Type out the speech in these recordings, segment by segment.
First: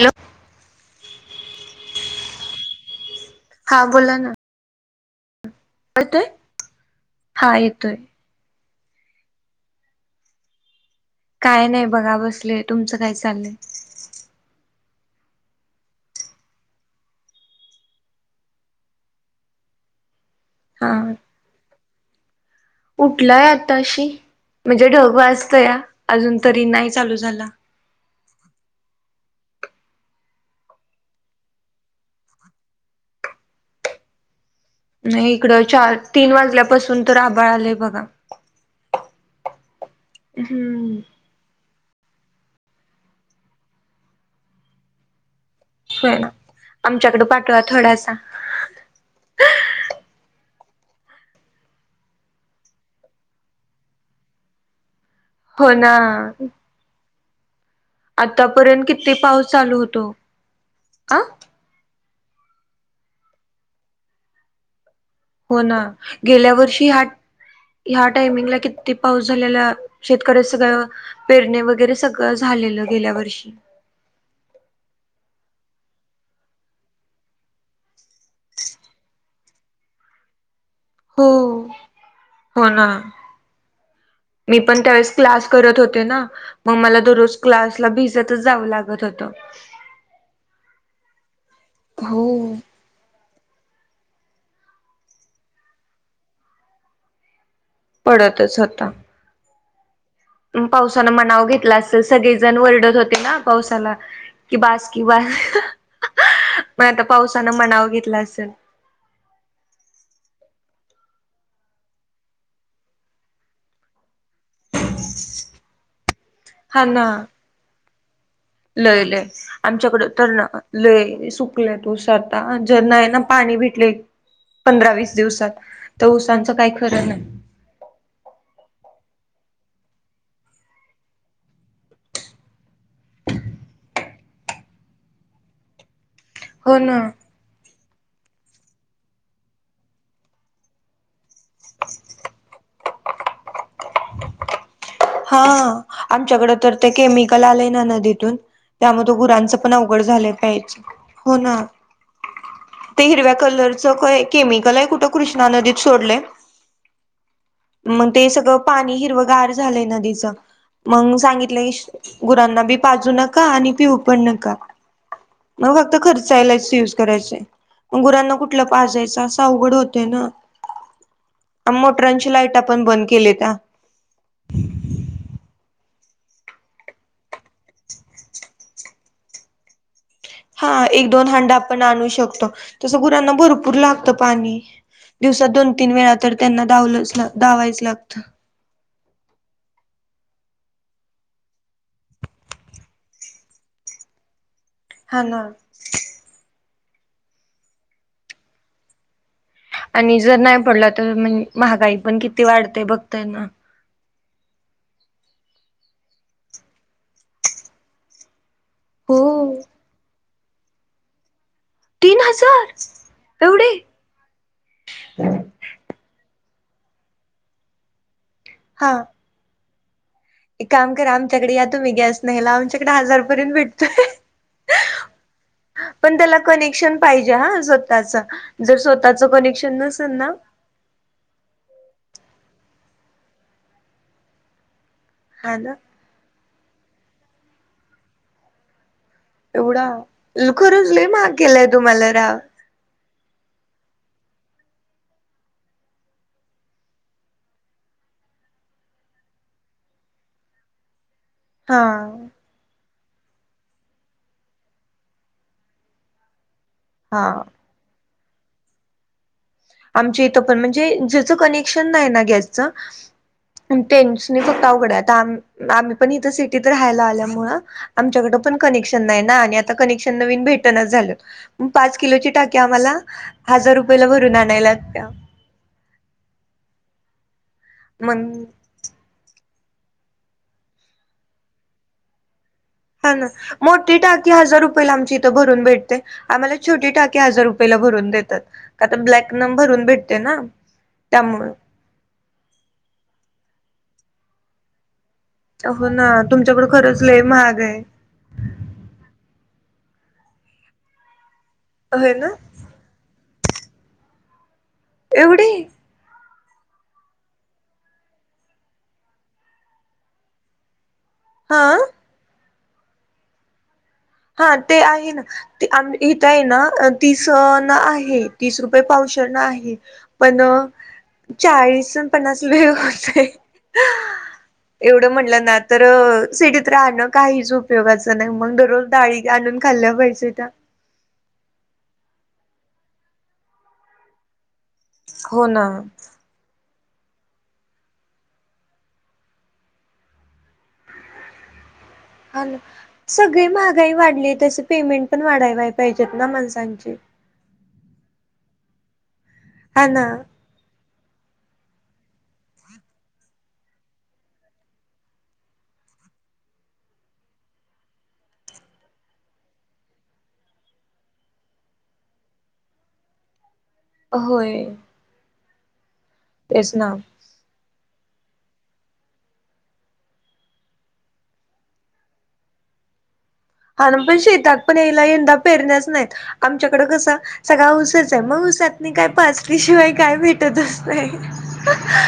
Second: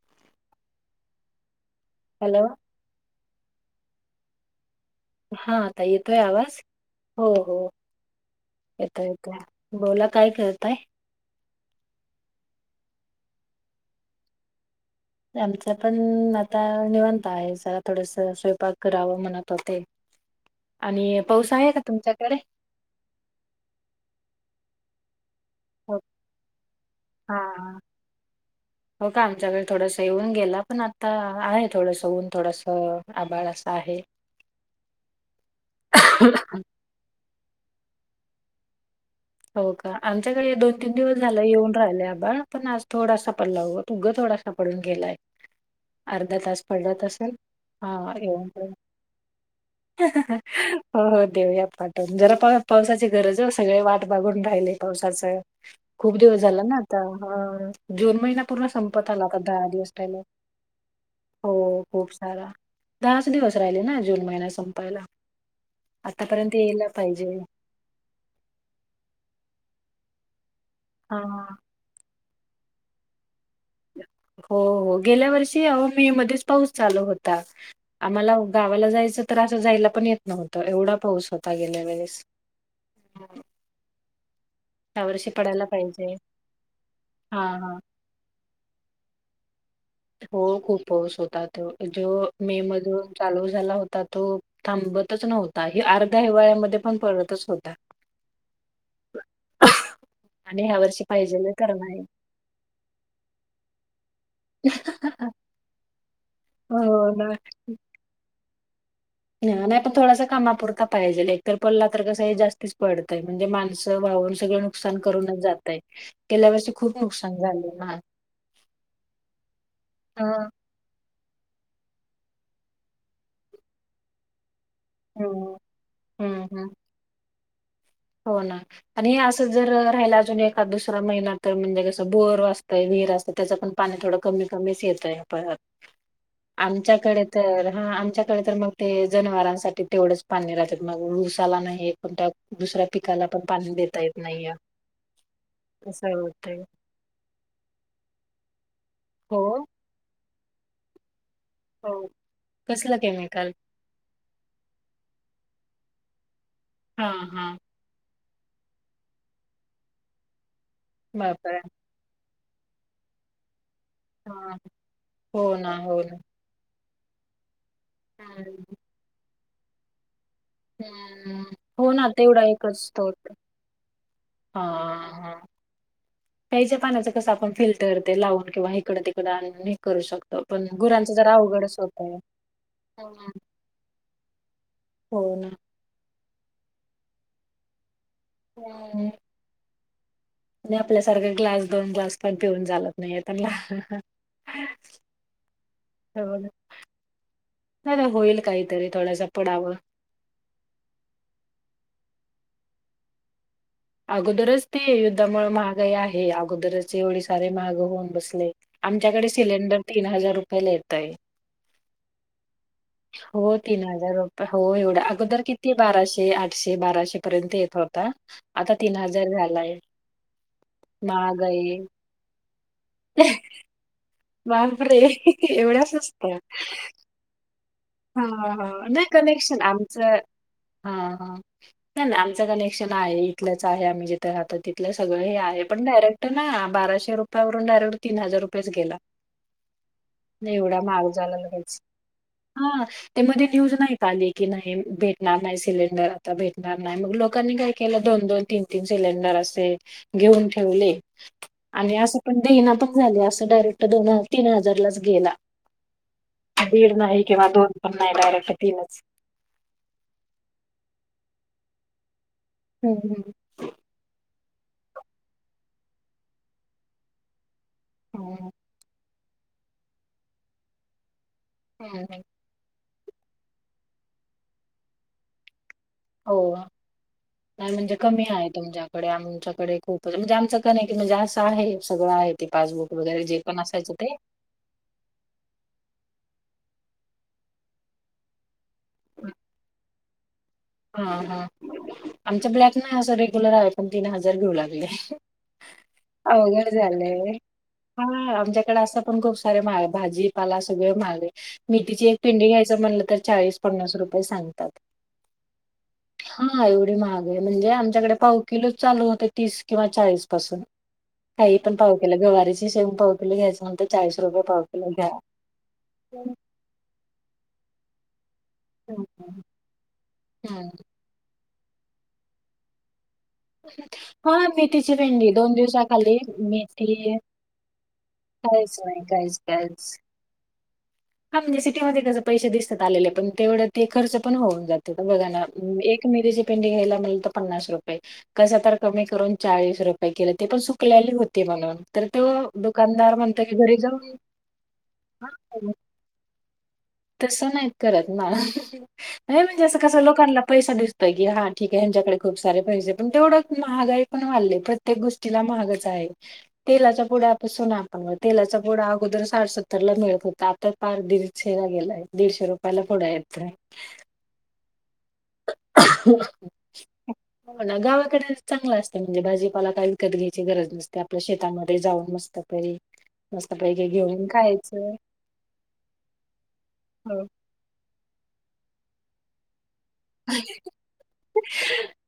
Hello hello हां बोला ना हा आता येतोय आवाज हो हा हो. येतोय येतोय येतोय बोला काय करताय? काय नाही बघा बसले. तुमचं काय चाललंय? आमच पण आता निवांत आहे जरा थोडस स्वयंपाक करावं म्हणत होते. हा आणि पाऊस आहे का तुमच्याकडे? उठलाय आताशी म्हणजे ढग वाज ताय हो अजून तरी नाही चालू हा झाला. [inaudible] हो का आमच्याकडे थोडस येऊन गेला पण आता आहे थोडस ऊन थोडस आभाळ असं आहे. हे नाही इकडं चार, तीन वाजल्यापासून तर आभाळ आलंय बघा. हो का आमच्याकडे दोन, तीन हम्म दिवस झाला येऊन राहिलय आता पण आज थोडासा पडलाय हो उगं थोडासा पडून गेलाय. होय ना अर्धा तास पडलात आमच्याकडे असेल पाठवा हा थोडासा येवुन ह ह ह हो हो देऊयात पाटवुन जरा काय पावसाची गरज आहे सगळे वाट बागून राहिले पावसाचे हो खूप दिवस झाले ना आता. जून महिना पूर्ण आतापर्यंत संपत किती आला का पाऊस दहा चालू दिवस होतो राहिला आ हो. खूप सारा दहाच दिवस राहिले ना जून महिन्यात संपायला. हो ना गेल्या आतापर्यंत वर्षी यायला पाहिजे हा-ह्या टायमिंगला किती पाऊस झालेला शेतकऱ्या सगळं हा पेरणी वगैरे सगळं झालेलं गेल्या वर्षी. [inaudible] हो हो गेल्या वर्षी आहो मे मध्येच पाऊस चालू होता आम्हाला गावाला जायचं असं जायला पण येत नव्हंत तर एवढा हो पाऊस होता गेल्या वेळेस. हो ना मी पण या त्यावेेळेस वर्षी क्लास पडायला करत होते पाहिजे ना मग मला दररोज हा हा क्लासला भिजतच जावं लागत होतं. हो खूपऊस होता त जो हो मे मधून चालू झाला होता तो थांबतच नव्हता. हे अर्ध्या हिवाळ्यामध्ये पण पडतच हो पडतच होता. आणि ह्या वर्षी पावसानं मणाव पाहिजेल तर घेतलं असल, नाही. सगळेजण वरडत होते ना पावसाना. कि बास कि बा [unintelligible] हो मणं आता पावसानं मणाव घेतलं असल. हं. नाही पण थोडासा कामापुरता पाहिजेल हाय, तल पडला तर कसं हाय जास्तीच पडतय, म्हणजे माणसं वावून सगळं नुकसान करूनच जातय, गेल्या वर्षी हा खूप ना नुकसान झालं ना. लय लय, आमच्याकडं तर ल हं, लय. सुकलंत ऊस आता, अनी जर नाहीय ना पाणी भेटले पंधरा वीस दिवसात, हं, तर हं, ऊसांचं हं. काय खरं नाही. हो ना आणि हे असं जर राहिला अजून एखा दुसरा महिना तर म्हणजे कस बोर वाचतयबी. [unintelligible] असत, तेच पण पाणी थोडं कमी कमीच येतय पळत हो ना आमच्याकडे तर हा आमच्याकडे तर मग ते जनावरांसाठी तेवढंच पाणी राहत्यात, मग ऊस साला नाही, कुट दुसऱ्या पिकाला पण पाणी देता येत नाहीय. हां, आमच्याकड तर ते केमिकल आलेय ना नदीतून त्यामुळ ते हो गुरांचं पण अवघड झालं प्यायच. हो ना, हो कसलं ते हिरव्या केमिकल कलरचं काय केमिकल हाय कुठं कृष्णा नदीत सोडलय. हां हां. ते सगळं पाणी हिरवंगार झालंय नदीचं म्हणून बापरे सांगितलंय. गुरांना बी पाजू नका आणि पिऊ पण नका. हा हो ना मग फक्त हो ना खर्चायलाच यूज. करायच, पण गुरांना कुठलं हम्म पाजायच असं अवघड होतय ना? हम्म हो ना मोटरांची तेवढा लाईट एकच आपण बंद स्त्रोत केली ना. हा हा प्यायच्या पाण्याच कसं आपण फिल्टर ते लावून किंवा हिकडं तिकडं आणून हे करू शकतो. पण हा एक गुरांचं दोन जरा हांड अवघडच आपण आणू होतंय शकतो. तसं हम्म, गुरांना भरपूर लागतं पाणी. हो ना दिवसात दोन तीन वेळा तर त्यांना दावलंच दावायचं लागतं. हम. आणि आपल्यासारख ग्लास दोन ग्लास पण पिऊन चालत नाही त्यांना. हा ना होना [unintelligible] होईल काहीतरी थोडासा - - आणि जर नाही पडला तर महागाई पण किती वाढते बघताय ना. अगोदरच ते युद्धामुळ महागाई आहे. अगोदरच एवढे सारे महाग होऊन बसलय. हो आमच्याकडे सिलेंडर तीन हजार रुपयेला येत आहे. तीन हजार. हो एवढे तीन हजार रुपये हो एवढा अगोदर किती बाराशे आठ आठशे बाराशे पर्यंत येत होता. आता हा तीन हजार झालाय. एक काम करा. आमच्याकडे या महागाई तुम्ही गॅस न्यायला आमच्याकडे हजारपर्यंत भेटतोय. बापरे एवढ्या पण स्वस्त. त्याला कनेक्शन पाहिजे हं स्वताच हा हा जर नाही स्वताच क - - कनेक्शन नेक्शन नसल आमचं ना - - हा हा नाही नाही आमच कनेक्शन आहे. इथल्याच आहे आम्ही जिथे राहत तिथ. थलं सगळं हे हा आहे. ना पण डायरेक्ट ना बाराशे रुपयवरून डायरेक्ट तीन हजार रुपयेच केला. एवढा, खरंच लइ महाग केलाय तुम्हाला राव. तेमध्ये न्यूज नाही आली की नाही भेटणार नाही सिलेंडर आता भेटणार नाही, मग लोकांनी काय केलं? दोन तीन तीन सिलेंडर असे घेऊन ठेवले. हा आणि असं पण देईना खुप झाली असं डायरेक्ट. तो दोन तीन हजारलाच गेला. दीड नाही हा किंवा दोन नाही डायरेक्ट तीनच. आमच्या इथ पण म्हणजे ज्याच कनेक्शन नाही ना गॅसच हम्म तें नाही फक्त अवघड हाय आता, आम्ही पण सिटीत राहायला आल्यामूळ आमच्याकड हम्म पण कनेक्शन नाही. ना आणि आता कनेक्शन नवीन भेटनाच झालं. म हम्म पाच हम्म किलोची टाकी आम्हाला हजार रुपयाला भरून आणायला लागत्या. हो का? नाही म्हणजे मग कमी हाय तुमच्याकडे आमच्याक डे खूपच म्हणजे आमचं का नाही की म्हणजे असं आहे सगळं आहे. ते पासबुक हा वगैरे ना, जे पण असायचं मोठी ते टाकी हजार रुपयला आमची इथं भरून भेटते. आम्हाला छोटी टाकीे हजार रुपयला भरून देतात. का तर ब्लॅक न भरून भेटते ना. हा हा त्यामुळे आमचा ब्लॅक ना असं रेग्युलर हाय, पण तीन हजार घेऊ लागले. हो ना तुमच्याकडे आवघड खरंच लय झालंय, महाग आहे हा आमच्याकडे असं पण खूप सारा भाजीपाला सगळ महागलंय. मेथीची होय एक ना पिंडी घ्यायच म्हणल तर चाळीस, पन्नास रुपये सांगतात. एवढे? हा एवढी महाग आहे. म्हणजे आमच्याकडे पाव किलोच चालू होते, तीस किंवा चाळीस पासून काहीपण हा पाव किलो गवारीची शेंग पाव किलो घ्यायचं म्हणत हा ते आहे ना ते आम हीत आहे ना तीस ना आहे. तीस रुपये पावशेरण आहे, पण अ हम्म चाळीस अन् पन्नास लय होतय. हा मेथीची एवढं भेंडी म्हटलं दोन ना, तर दिवसाखाली सिटीत राहणं मेथी काहीच उपयोगाचं नाही. मग काहीच दररोज नाही डाळी काहीच आणून काहीच खाल्ल्या पाहिजे त्या. हा म्हणजे सिटीमध्ये कस पैसे दिसतात आलेले, पण तेवढं ते खर्च पण होऊन जातेत. बघा ना, एक मेथीची पेंडी घ्यायला तर पन्नास रुपये कस तर कमी करून चाळीस रुपये केले ते पण सुकल्याली होती म्हणून. तर हा तो ना दुकानदार म्हणतो सगळी की घरी महागाई जाऊन वाढलीये, तस पेमेंट पण हा, वाढायला पाहिजेत ना माणसांची. [inaudible] तसं नाही करत ना [inaudible] नाही म्हणजे असं हा कस ना लोकांना पैसा दिसत. पैकी हा ठीक आहे ह्यांच्याकडे खूप सारे पैसे पण तेवढं महागाई पण वाढले प्रत्येक गोष्टीला महागाच आहे. [inaudible] तेलाच्या पुड्या पासून [unintelligible] तेला पड आपलाड अोदर सा सतरला मिळत होता. दीड चेहरा गेलाय दीडशे रुपयाला पुढा येत. होय. [inaudible] तेच ना हो [inaudible] ना गावात. कडे चांगलं असते म्हणजे भाजीपाला काय विकत घ्यायची गरज नसते आपल्या शेतामध्ये जाऊन मस्त तरी. [inaudible] [inaudible] हा ना पण शेतात पण यायला यंदा पेरण्याच नाहीत आमच्याकडे कसं हो. सगळ उसेच आहे मग ऊसात नाही काय पाचलीशिवाय. [inaudible]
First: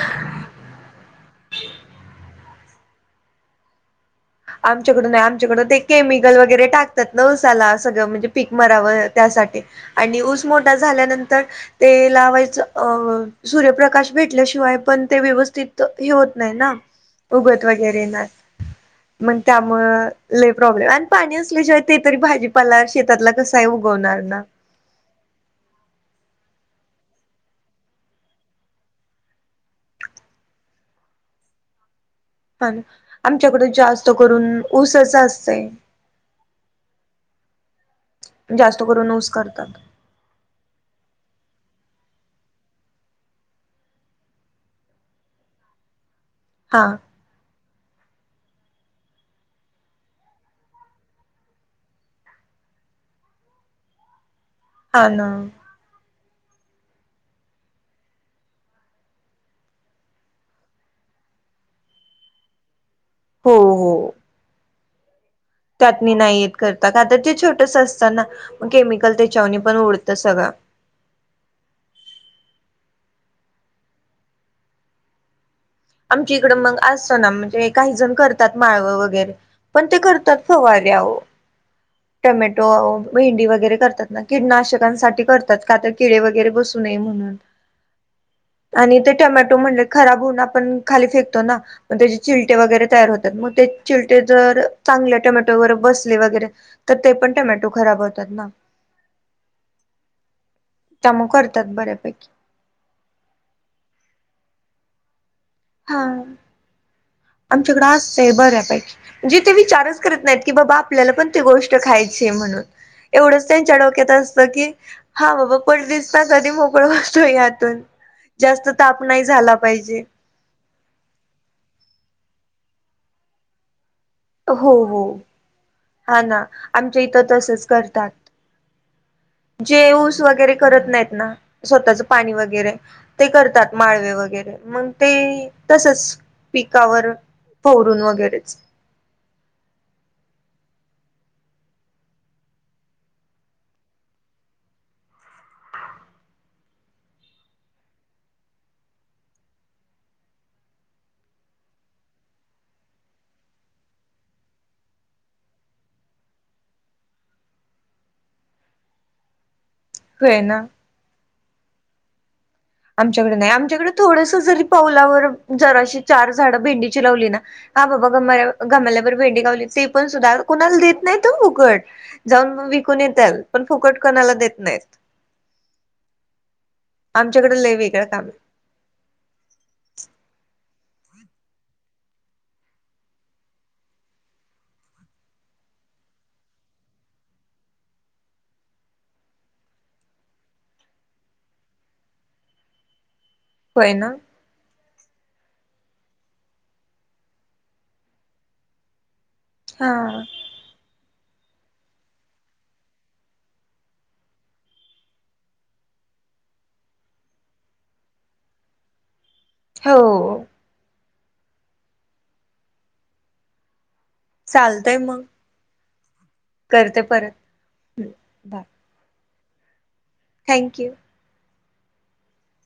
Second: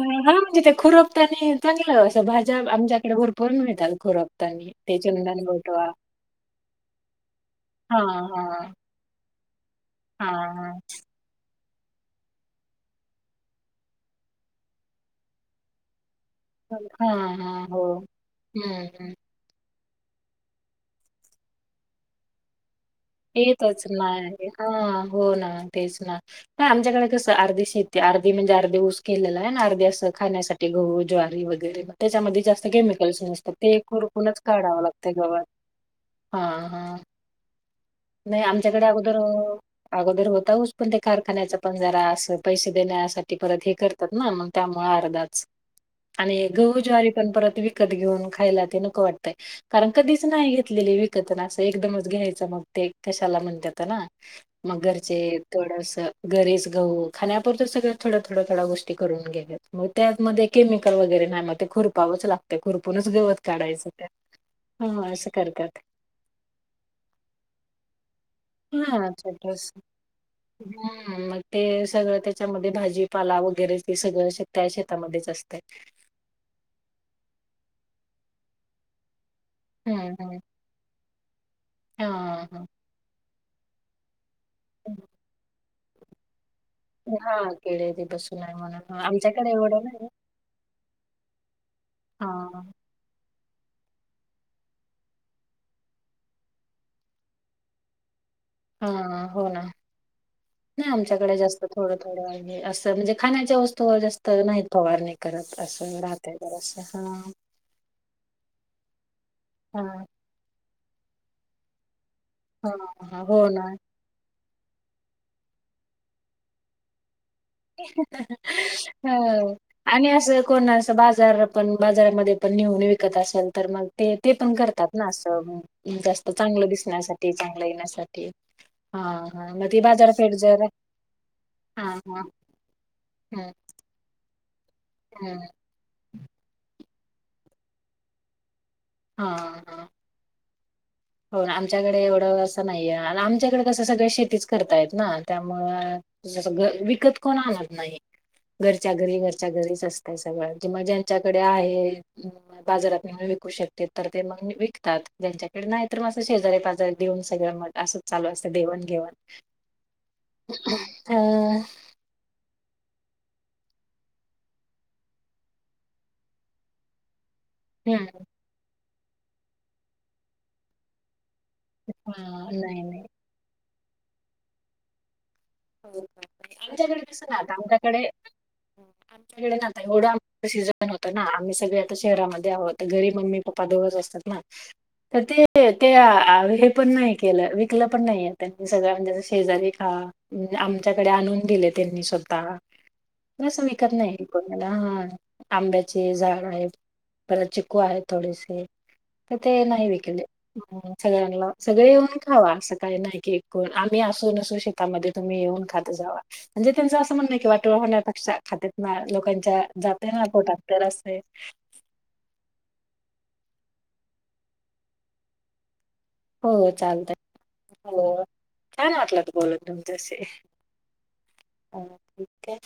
होण म्हणजे ते खुरपत आणि चांगलंअस भाजी. आमच्याकडे भरपरून मिळतात. [inaudible] खुरपतानी. ते आमच्याकडून चंदन आमच्याकडून ते गोटवा केमिकल वगैरे टाकतात न उसाला हा सगळं म्हणजे हा पीक मरावं त्यासाठी. आणि हा ऊस हा मोठा झाल्यानंतर ते लावायचं अ सूर्यप्रकाश भेटल्याशिवाय पण ते व्यवस्थित हे होत नाही ना हा उगत हा हो वगैरे ना. हम्म हम्म. प्रॉब्लेम हाय अन् पाणी असल्या शिवाय ते तरी भाजीपा. ते येतच नाही हा हो ना तेच ना प आमच्याकडे कसं अर्धी शेती अर्धी म्हणजे अर्धी ऊस केलेला आहे ना अर्धी असं खाण्यासाठी गहू, ज्वारी वगैरे त्याच्यामध्ये जास्त हा ना केमिकल्स नसतात आमच्याकडे ते जास्त खरकूनच करून काढावं लागत ऊसच गवात असतय हा हा नाही जास्त आमच्याकडे करून अगोदर ऊस करतात. अगोदर होता ऊस पण ते कारखान्याचा पण जरा अस पैसे देण्यासाठी परत हे करतात ना मग त्यामुळे अर्धाच आणि गहू, हा ज्वारी पण परत वी विकत घेऊन खायला ते नको वाटतंय कारण कधीच नाही घेतलेले विकत ना असं एकदमच घ्यायचं मग ते कशाला म्हणतात ना मग हा घरचे ना थोडस घरीच गहू खाण्या पुरता सगळ्या थोड्या- थोड्या, थोड्या गोष्टी करून घेतेत मग त्यामध्ये केमिकल वगैरे खुरपावच लागत खुरपूनच गवत काढायच त्या करतात त्यात म नाही येत करता आता ते छो असतना म हा केमिकल त्याच्यावणी छोटस पण उडत सगळं. हम्म मग ते सगळं त्याच्यामध्ये भाजीपाला वगैरे ते सगळं त्या शेतामध्येच असतं. आमच्या इकड मग असतं ना म्हणजे काही जण करतात माळवं वगैरे पण ते हम्म करतात हम्म सवऱ्यावर हा हा. टोमॅटो, भेंडी वगैरे करतात ना कीटनाशकांसाठी करतात का तर किडे वगैरे बस हा किडे वगैरे बसू नये म्हणून. आणि हा, ते आमच्याकडे टोमॅटो म्हणले एवढं नाही. खराब होऊन आपण खाली फेकतो ना त्याचे हा चिलटे वगैरे तयार होतात मग ते चिलटे जर चांगल्या टमॅटोवर बसले वगैरे तर ते पण टोमॅटो खराब होतात ना. हा हो ना नाही त्यामुळे आमच्याकडे जास्त करतात थोडं बऱ्यापैकी -थोडं आहे असं म्हणजे खाण्याच्या वस्तूवर जास्त नाही फवारनि. करत असं रात्रीभर असं हा. आमच्याकडें असतं बऱ्या पाहिकी म्हणजे ते हा विचारच करत नाहीत की बाबा आपल्याला पण ते गोष्ट खायची म्हणून हा हा हो एवढंच ना त्यांच्या डोक्यात असत की हा बाबा पट दिसन कधी मोकळ यातून जास्त ताप नाही ह झाला पाहिजे आणि असं कोण असं बाजार पण बाजारामध्ये पण नेहुन विकत असेल तर मग ते पण हो करतात हो ना अस हा जास्त ना चांगलं आमच्या इथं दिसण्यासाठी चांगलं तसच करतात येण्यासाठी हा हा मग बाजारपेट जरा नाही ना स्वतःच पाणी व ते हम्म करतात माळवे वगैरे मग ते हम्म तसच पी कावर फोरून वगैरेच हा ह हो आमच्याकडे एवढं असं नाहीये आणि आमच्याकडे कसं सगळे शेतीच करतायेत ना त्यामुळं विकत कोण आणत नाही. घरच्या घरी, घरच्या घरीच असतय सगळं कि मग ज्यांच्याकडे आहे बाजारात विकू शकत तर ते मग विकतात ज्यांच्याकडे नाही, तर मग असं शेजारी पाजारीे देऊन सगळं म असं चालू असं दे घेवाण. होय ना हा आमच्याकडे नाही आमच्याकडे थोडस जरी पावलावर जराशी चार झाडं भेंडीची लावली ना हा बाबा ग गमाल्यावर भेंडी गावली ते पण सुद्धा कुणाला देत नायत. फुकट जाऊन म नाही विकून नाही येतेल पण फुकट कोणाला देत नायत. हो ह आमच्याकडे कस नाहीत लय आमच्याकडे वेगळं काम आहे आमच्याकडे थोड आ स पण होत ना आम्ही सगळे आता शहरामध्ये आहोत घरी मम्मी पप्पा दोघच असतात ना तर ते, ते हे पण नाइ केलं विकलं पण नाईय, त्यांनी सगळं म्हणजे शेजारी खा आमच्याकडे आणून दिले त्यांनी स्वतः तसं विकत होय ना नाई कोणाला आंब्याचे झाड आहेत, परत चिकू आहेत थोडेसे. म ते नाय हा विकले. सगळ्यांना सगळे येऊन खावा सकाळी नाही की कोण आम्ही असू नसू शक तुम्ही येऊन खात जावा म्हणजे त्यांचं असं म्हणय की वाटुळ होण्यापेक्षा खातेत ना लोका च्या जातय ना हो पोटात तर असय चालतय मग हो करते चालतय, परत हो बाय छान वाटलं तु बोलत तुमच्या शी. थँक्यू हो ठीकय